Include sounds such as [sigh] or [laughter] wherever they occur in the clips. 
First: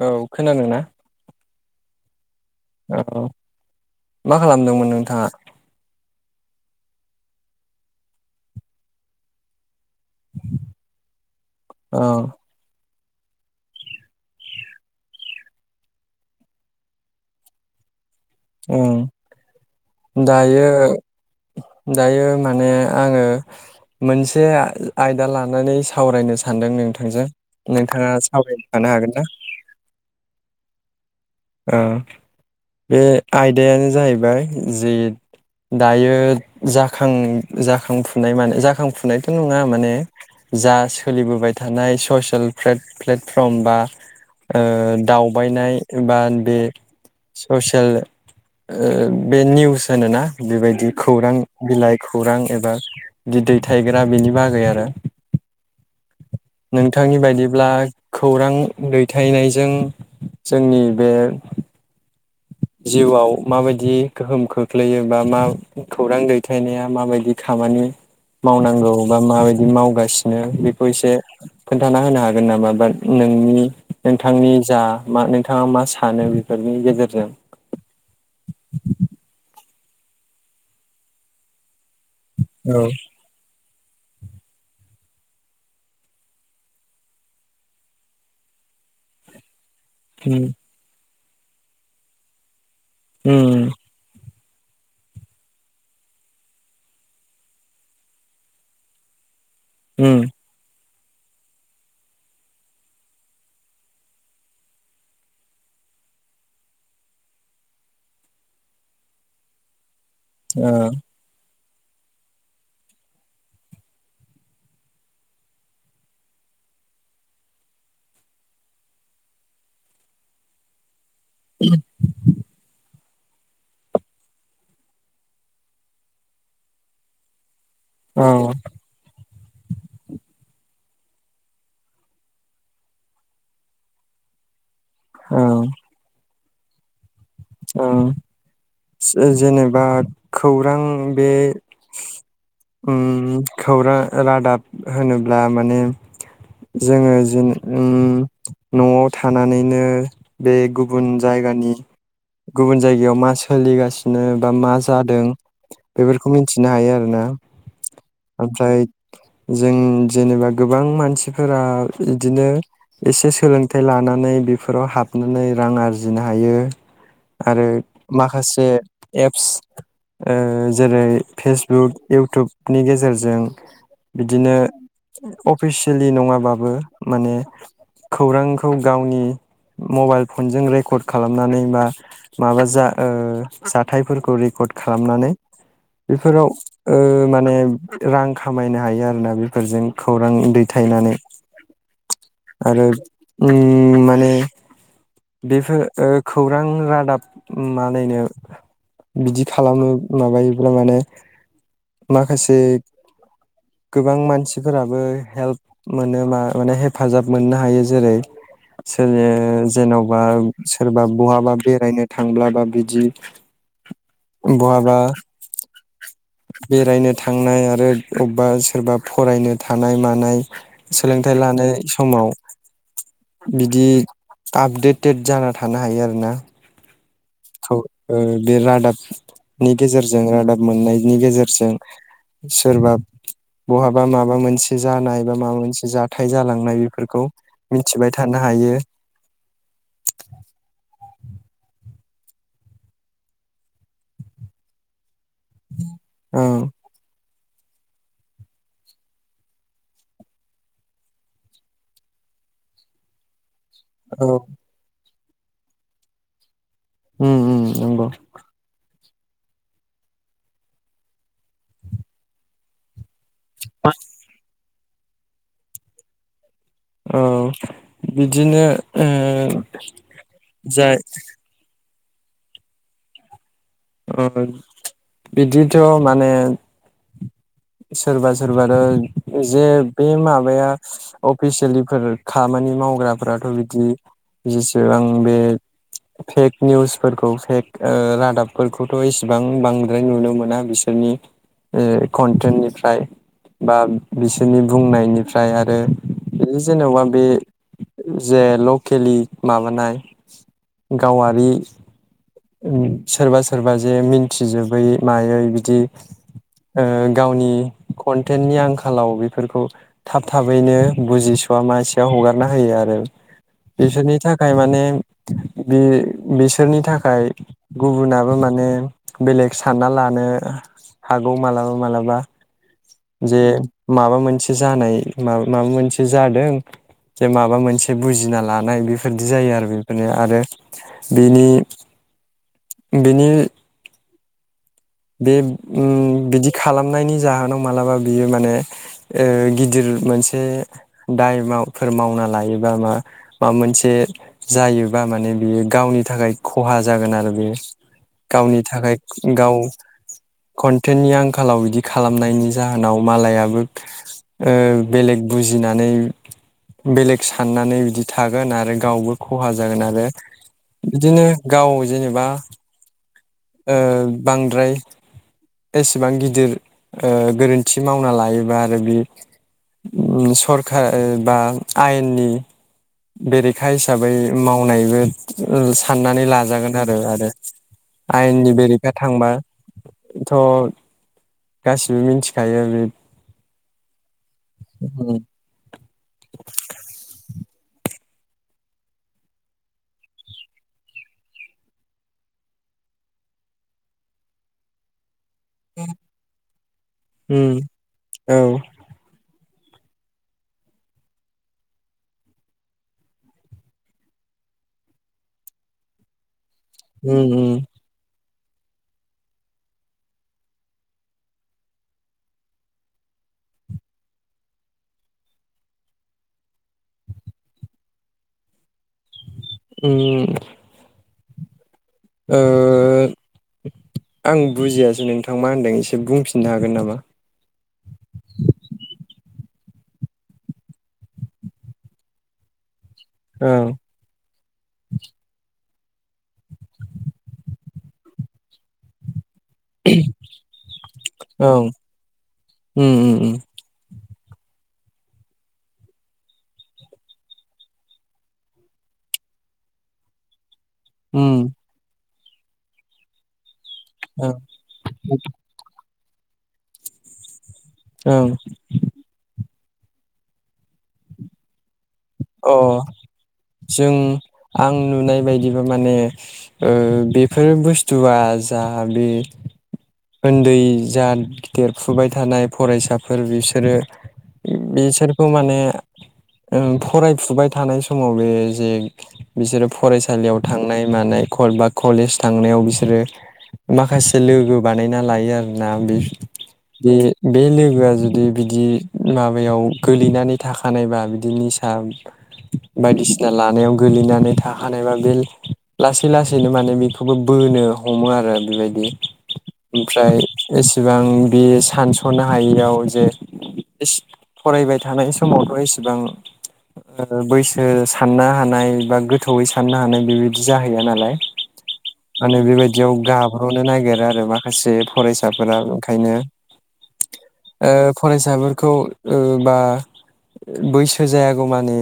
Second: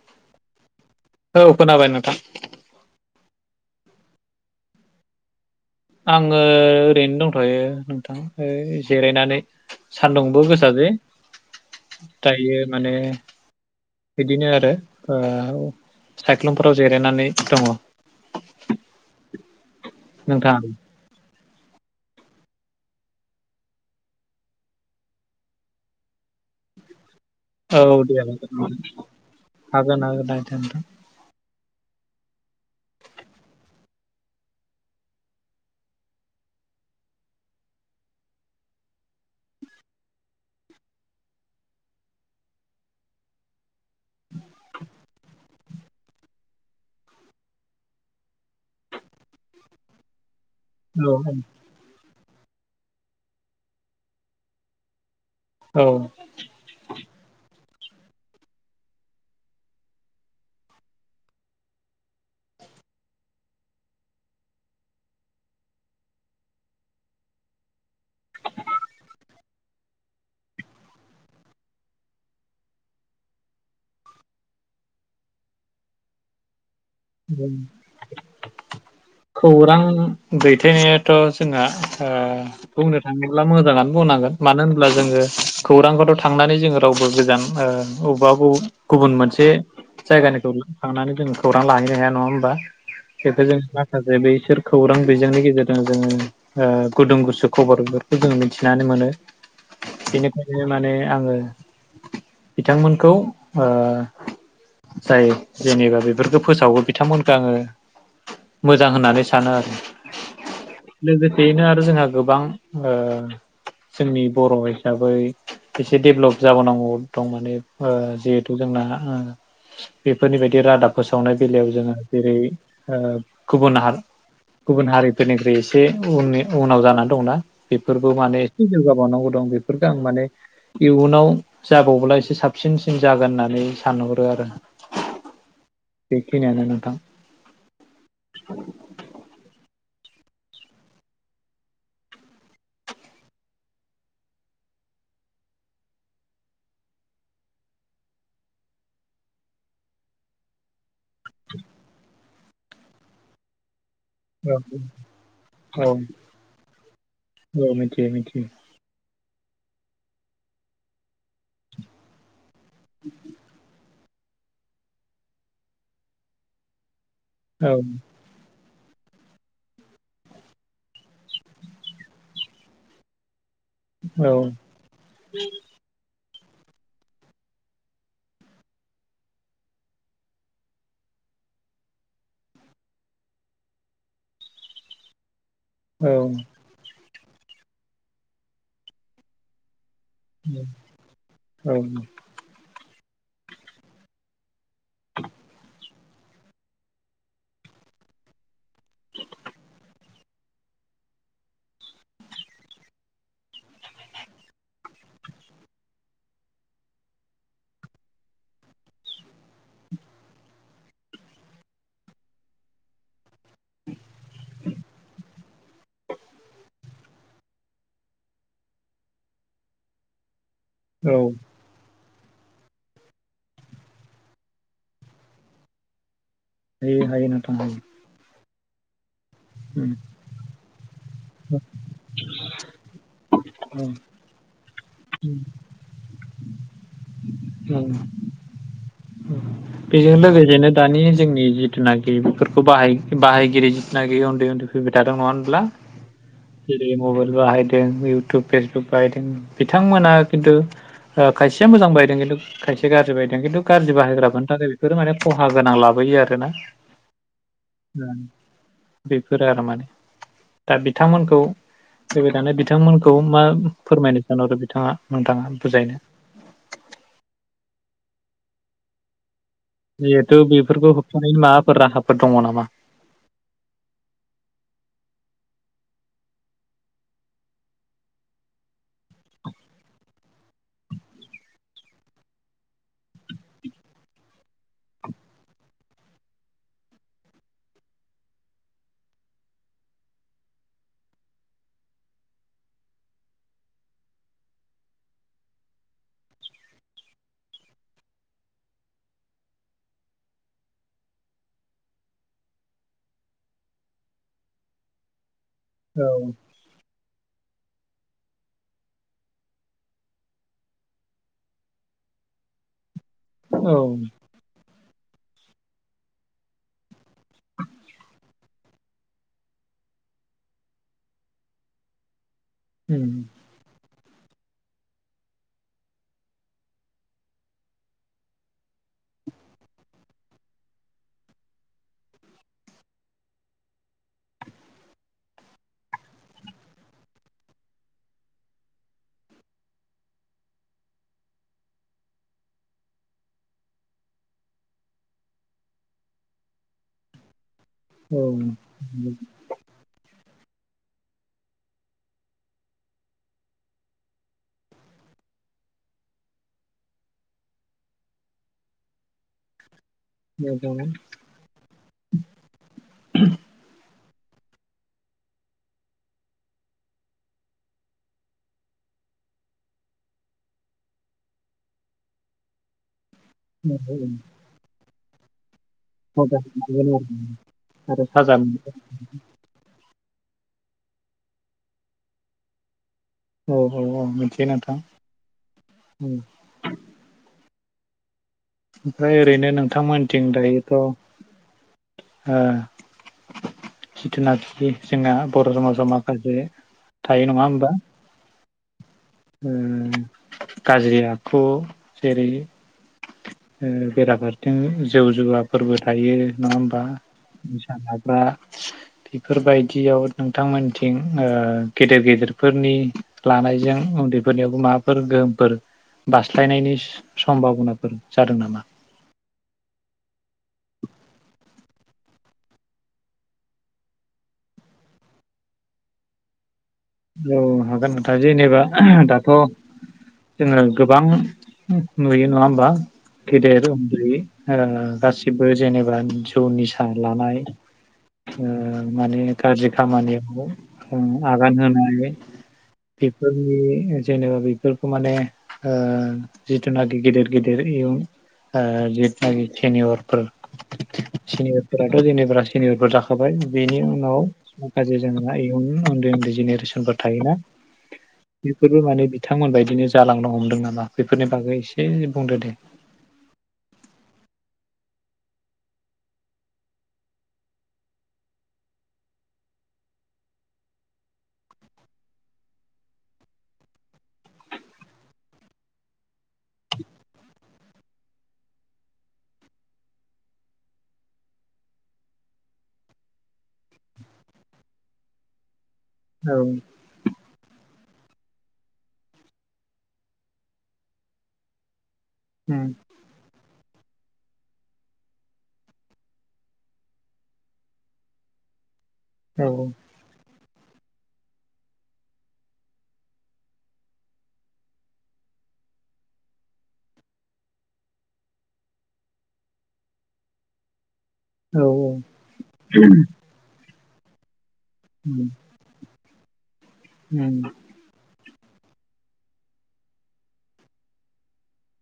औ खोनादों ना? औ खोनाबाय नोंथां। औ मा खालामदोंमोन नोंथांङा? आंङो ओरैनो दंथ'यो नोंथां ओ जिरायनानै। सान्दुंबो गोसा जे औ दायो माने बिदिनो आरो सायख्लुमफोराव जिरायनानै दङ। ओम नोंथां दायो। दायो माने आङो मोनसे आयदा लानानै सावरायनो सानदों नोंथांजों। औ नोंथाङा दे सावरायनो होन थानो हागोन ना हागोन हागोन नोंथां। ओ। बे आयदायानो। जाहैबाय जि दायो जाख जाखांफुनाय माने जाखांफुनायथ' नङा माने जा सोलिबोबाय थानाय ससियेल प्लेटफर्म बा। दावबायनाय। बा बे ससियेल बे निउस होनोना। बेबायदि औ खौरां बिलाइ। खौरां एबा बि दै थायग्रा बिनि बागै आरो। औ। नोंथांनि बायदिब्ला खौरां दैथायनायजों जोंनि बे। जिउआव माबायदि गोहोम खोख्लैयो बा मा खौरां दैथायनाया माबायदि खामानि मावनांगौ बा माबायदि मावगासिनो बेखौ एसे खोन्थाना होनो हागोन नामा बाट नोंनि नोंथांनि जा मा नोंथाङा मा सानो बेफोर। बिनि गेजेरजों। खौरां। दैथायनायाथ' जोंना। औ बुंनो थाङोब्ला मोजाङानो। बुंनांगोन मानो होनोबब्ला जोङो खौरांफोराराव थांनानै जोङो रावबो गोजान बबेबा बब गुबुन मोनसे। उम जायगानिखौ थांनानै दोन। खौरां ला। हाया नङा होमबा। उम [unintelligible] माखासे बैफोर खौरां बिजोंनि गेजेरजों जोङो गुदुं गुसु खबर बेफोरखौ जों मिथिनानै मोनो। उम बिनिखायनो माने। आङो बिथांमोनखौ जाय जेनेबा बेफोरखौ फोसावो। बिथांमोनखो आङो मोजां होननानै सानो आरो। ओ लोगोसेयैनो आ। जोंहा गोबां जोंनि बर' हिसाबै एसे डेभेलप जाबोनांगौ दं माने जिहेथु जोंना बेफोरनि बायदि रादाब फोसावनाय बेलायाव। जोङो जेरै गुबुन ह गुबुन हारिफोरनिख्रुइ एसे उननि उनाव जानानै दंना। बेफोरबो माने औ एसे जौगाबावनांगौ दं बे। बेफोरखौ आं माने इयुनाव जाबावब्ला एसे साबसिनसिन जागोन होननानै सानहरो आरो। ओम। फैनायानो नोंथां। औ जेनेबा खौरां बे उम खौरा रादाब होनोब्ला माने जोङो जिन उम नआव थानानैनो बे गुबुन जायगानि गुबुन जायगायाव मा सोलिगासि बिदिनो बा औ मा जादों औ बेफोरखौ मिथिनो हायो आरोना औ मिथियो मिथियो ओमफ्राय जों जेनेबा गोबां मानसि फोरा इदिनो एसे सोलोंथाइ ला नानै बेफोराव हाबनानै रां आरजिनो हायो। आरो औ माखासे एप्स ओ जेरै- फेसबुक इउटुबनि गेजेरजों औ बिदिनो अफिसियेलि नङा बाबो माने खौरांखौ गावनि मबाइल फनजों रेकर्ड खालामनानै बा माबा जा ओ जाथायफोरखौ रेकर्ड खालामनानै औ बेफोराव ओ माने रां खामायनो हायो आरोना बेफोरजों। खौरां दैथायनानै औ आरो उम माने बेफोर ओ खौरां रादाब मानायनो बिदि खालामो माबायोब्ला माने माखासे गोबां मानसिफोराबो हेल्प मोनो मा-माने हेफाजाब मोननो हायो जेरै- सोलो जेनबा सोरबा बहाबा बे बेरायनो थांब्लाबा बिदि बहाबा बेरायनो थांनाय आरो अबबा सोरबा फरायनो थानाय मानाय औ सोलोंथाइ लानाय समाव बिदि आपडेटेड जाना थानो हायो आरोना। हायो। हायो नोंथां खौ हायो। ओ बे रादाब नि गेजेरजों रादाब मोननायनि गेजेरजों सोरबा बहाबा माबा मोनसे जानाय बा माबा मोनसे जाथाय जालांनाय बेफोरखौ उम मिथिबाय थानो हायो उम बेजों लोगोसेनो दानि जोंनि जिथुनाखि बेफोरखौ बाहाय बाहायगिरि जिथुनाखि उन्दै उन्दै फैबाय था दङ होनब्ला ओं जेरै- मबाइल बाहायदों इउटुब फेसबुक बाहायदों बिथांमोना खिन्थु ओ खायसेया मोजां बाहायदों खिन्थु खायसे गाज्रि बायदों खिन्थु गाज्रि औ बाहायग्रफोरनि थाखाय बेफोरो माने खहा गोनां लाबोयो आरोना। उम उम नंगौ। बेफोरो आरो माने दा बिथांमोनखौ फैबाय थानाय बिथांमोनखौ मा फोरमायनो सानहरो बि थाङा नोंथाङा बुजायनो औ बिदिनो ओ जिहेथु बेफोरखौ जाय होबथानायनि माबाफोर राहा फोर दंङ नामा ओ बिदिथ' माने सोरबा सोरबाथ' जे बे माबाया अफिसियेलिफोर खामानि मावग्राफोराथ' बिदि जेसेबां बे फेक निउसफोरखौ फेक रादाब फोरखौथ' इसेबां बांद्राय नुनो मोना बिसोरनि कनन्टेनिफ्राय बा बिसोरनि बुंनायनिफ्राय आरो बिदि जेनेबा बे जे लकेलि माबानाय गावारि सोरबा सोर सोरबा जे मिन्थिजोबै मायै बिदि बिदि औ ओ गावनि कन्टेननि आंखालाव बेफोरखौ थाब थाबैनो बुजिसवा मासवा हगारना होयो आरो औ बिसोरनि थाखाय माने बि बिसोरनि थाखाय गुबुना माने बेलेग सानना लानो हागौ मालाबा मालाबा उम जे माबा मोनसे जानाय माबा माबा मोनसे जादों जे माबा मोनसे बुजिना लानाय बेफोरदि जायो आरो बेफोरनिया आरो बिनि बिनि बे उम बिदि खालामनायनि जाहोनाव मालाबा बियो माने गिदिर मोनसे दायफोर मावना लायोबा माबा मोनसे जायोबा माने बियो गावनि थाखाय खहा जागोन आरो बियो औ गावनि थाखाय गाव कन्टेननि आंखालाव बिदि खालामनायनि जाहोनाव मालायाबो ओ बेलेग बुजिनानै बेलेग साननानै बिदि थागोन आरो गावबो खहा जागोन आरो मोजां बिदिनो गाव जेनेबा ओ बांद्राय एसेबां गिदिर ओ गोरोन्थि मावना लायोबा आरो बे ओ सरखारा बा ओ आयेननि बेरेखा हिसाबै मावनायबो ओ साननानै लाजागोन आरो आरो आरो साजा आयेननि मोनगोन बेरेखा थांबा थ' गासिबो मिथिखायो बे औ औ औ मिथिबाय नोंथां ओमफ्राय ओरैनो नोंथां मोनथिं दायोथ' ओ खेथिना खेथि जोंना बर' समाजाव माखासे थायो नङा उम होनबा औ उम गाज्रि आखु जेरै उम बेराफासेथिं जौ जुवाफोरबो थायो नङा होनबा उम उम निसा जाग्रा बेफोरबायदियाव नोंथांमोनथिं ओ गेदेर गेदेरफोरनि लानायजों उन्दैफोरनियावबो माबाफोर गोहोमफोर बास्लायनायनि सम्भाबनाफोर जादों नामा उम [inaudible] ओ आं बुजियासै नोंथां मा होनदों एसे बुंफिननो हागोन नामा? औ हागोन नोंथां जेनेबा दाथ' जोङो गोबां नुयो नङा होमबा। औ गेदेर उन्दै ओ गासिबो जेनेबा जौ निसा लानाय ओ माने गारजि खामानियाव उम आगान औ होन बे उम उम उम बेफोरनि जेनेबा बेफोरखौ माने ओ जिथुनाखि गेदिर गेदिर इयुन ओ जिथुनाखि सेनियरफोर उम सेनियरफोराथ' जेनेब‌ फोरा सेनियरफोर जाखाबाय उम। बेनि उनाव ओं माखासे जोंहा इयुन ओन बे ओन्दै जेनेरेसन फोरबो थायोना। ओं बेफोरबो माने बिथांमोनबाय दिनो जालांनो हमदों नामा बेफोरनि बागै इसे अ जों आं नुनाय बायदिबा माने ओ बेफोर बुस्थुआ जा बे ओन्दै जा देरफुबाय थानाय फरायसाफोर बिसोरो बिसोरखौ माने ओ फरायफुबाय थानाय समाव बे जे बिसोरो फरायसालियाव थांनाय मानाय कल बा कलेज थांनायाव बिसोरो माखासे लोगो बानायना लायो आर ना बे औ उम बे लोगोआ जु दि बिदि माबायाव गोलैनानै थाखानायबा बि दि निसा बायदिसिना लानायाव गोलैनानै थाखानायबा बे लासै लासैनो माने बेखौबो बोनो हमो आरो बेबायदि। औ ओमफ्राय एस सेबां बे सानस'नो हायैयाव जे इस फरायबाय थानाय समावथ' एसेबां ओ बैसो साननो हानाय बा गोथौयै साननो हानाय बेबायदि जाहैया नालाय औ माने बेबायदियाव गाब्रनो नागिर ओ आरो बा खासे उम फरायसाफोरा ओंखायनो उम ओ कलेज साफोरखौ ओ बा बैस सो जायागौ मानि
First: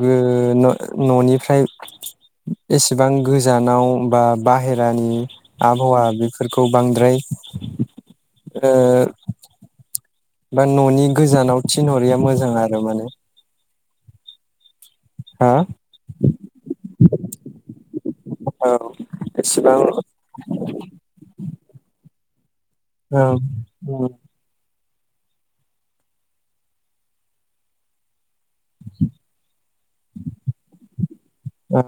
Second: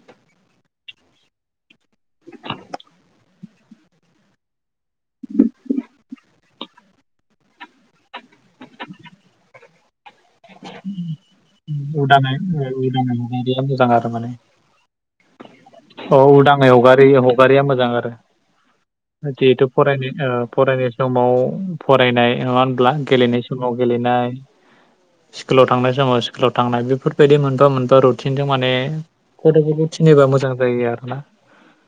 गो न'-न'निफ्राय एसेबां गोजानाव बा बाहेर रानि आबहावा बे फोरखौ बांद्राय ओ बा न'नि गोजानाव थिनहरैया उदाङै मोजां ओ, आरो माने। हा औ उदाङै हगारै हगारैया मोजां आरो। औ जिहेथु एसेबां औ फरायनाय ओ फरायनाय समाव फरायनाय एमान ब्लां गेलेनाय समाव उम गेलेनाय स्कुलाव थांनाय समाव स्कुलाव थांनाय बेफोरबायदि मोनबा मोनबा रुद थिनजों माने फट'। थिनोबा मोजां जायो आरो ना। औ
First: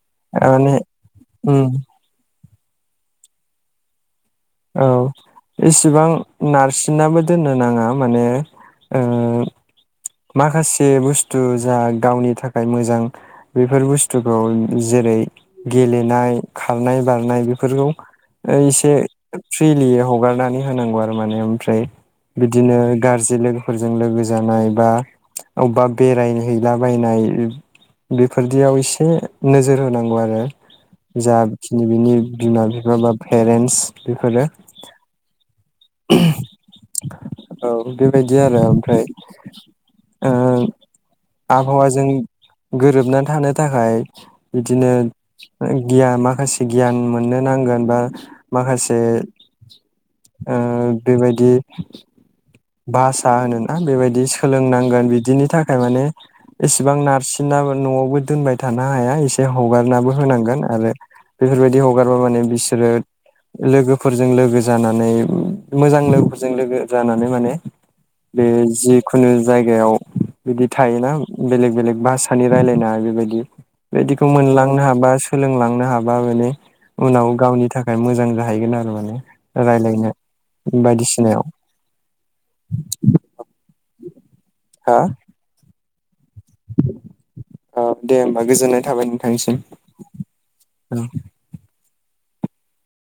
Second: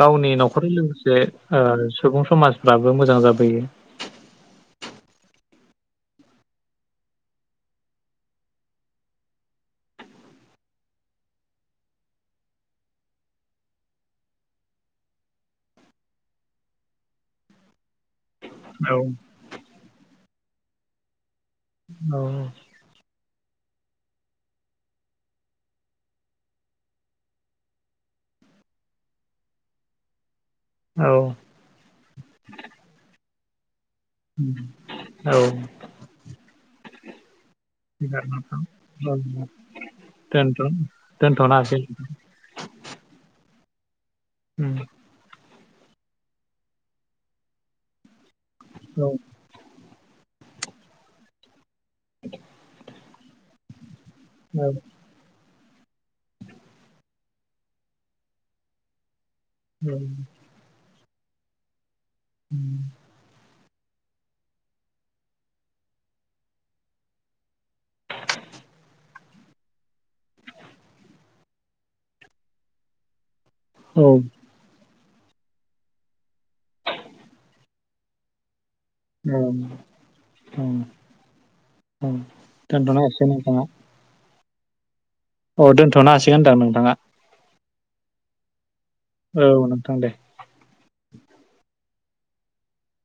गावनि माने न'खरनि लोगोसे उम सुबुं समाज। दाबो मोजां जाबोयो। औ इसिबां नारसिनाबो दोननो नाङा माने माखासे बुस्थु जा गावनि थाखाय मोजां बेफोर बुस्थुखौ जेरै गेलेनाय खारनाय बारनाय बेफोरखौ। एसे। औ फ्रिलि हगारनानै होनांगौ आरो माने। फ्राय बिदिनो गाज्रि लोगो। फोरजों लोगो जानाय बा अबेबा बेरायहैलाबायनाय बेफोरदियाव एसे नोजोर होनांगौ आरो। जााखिनै बिनि बिमा बिफा बा। पेरेन्टस। बेफोरो औ औ बेबायदि आरो ओमफ्राय औ औ दोनथ' दोनथ'नांसै आबहावाजों गोरोबनानै थानो। थाखाय। उम बिदिनो। गिया माखासे गियान मोननो नांगोन बा। माखासे। औ बेबायदि। भासा होनो। आ बेबायदि। बि औ सोलोंनांगोन बिदिनि थाखाय। थाखाय माने इसेबां नारसिनाबो न'आवबो दोनबाय थानो हाया एसे। ए औ हगारनाबो होनांगोन आरो। बेफोरबायदि ह। हगारबा माने बिसोरो। लोगोफोरजों लोगो जानानै मोजां लोगोफोरजों लोगो जानानै माने बे जिखुनु जायगायाव बिदि थायोना बेलेक बेलेक भाषानि रायलायनाय बेबायदि। औ बेदिखौ मोनलांनो हाबा। सोलोंलांनो हाबा माने उनाव गावनि थाखाय। खाय मोजां जाहैगोन आरो। माने रायलायनो औ बायदिसिनायाव। औ दोनथ'नो हासिगोन नोंथाङा हा। औ दोनथनो हासिगोन होनदां नोंथाङा। औ दे होमबा गोजोननाय। थाबायनो थांनिसिम औ नोंथां दे औ।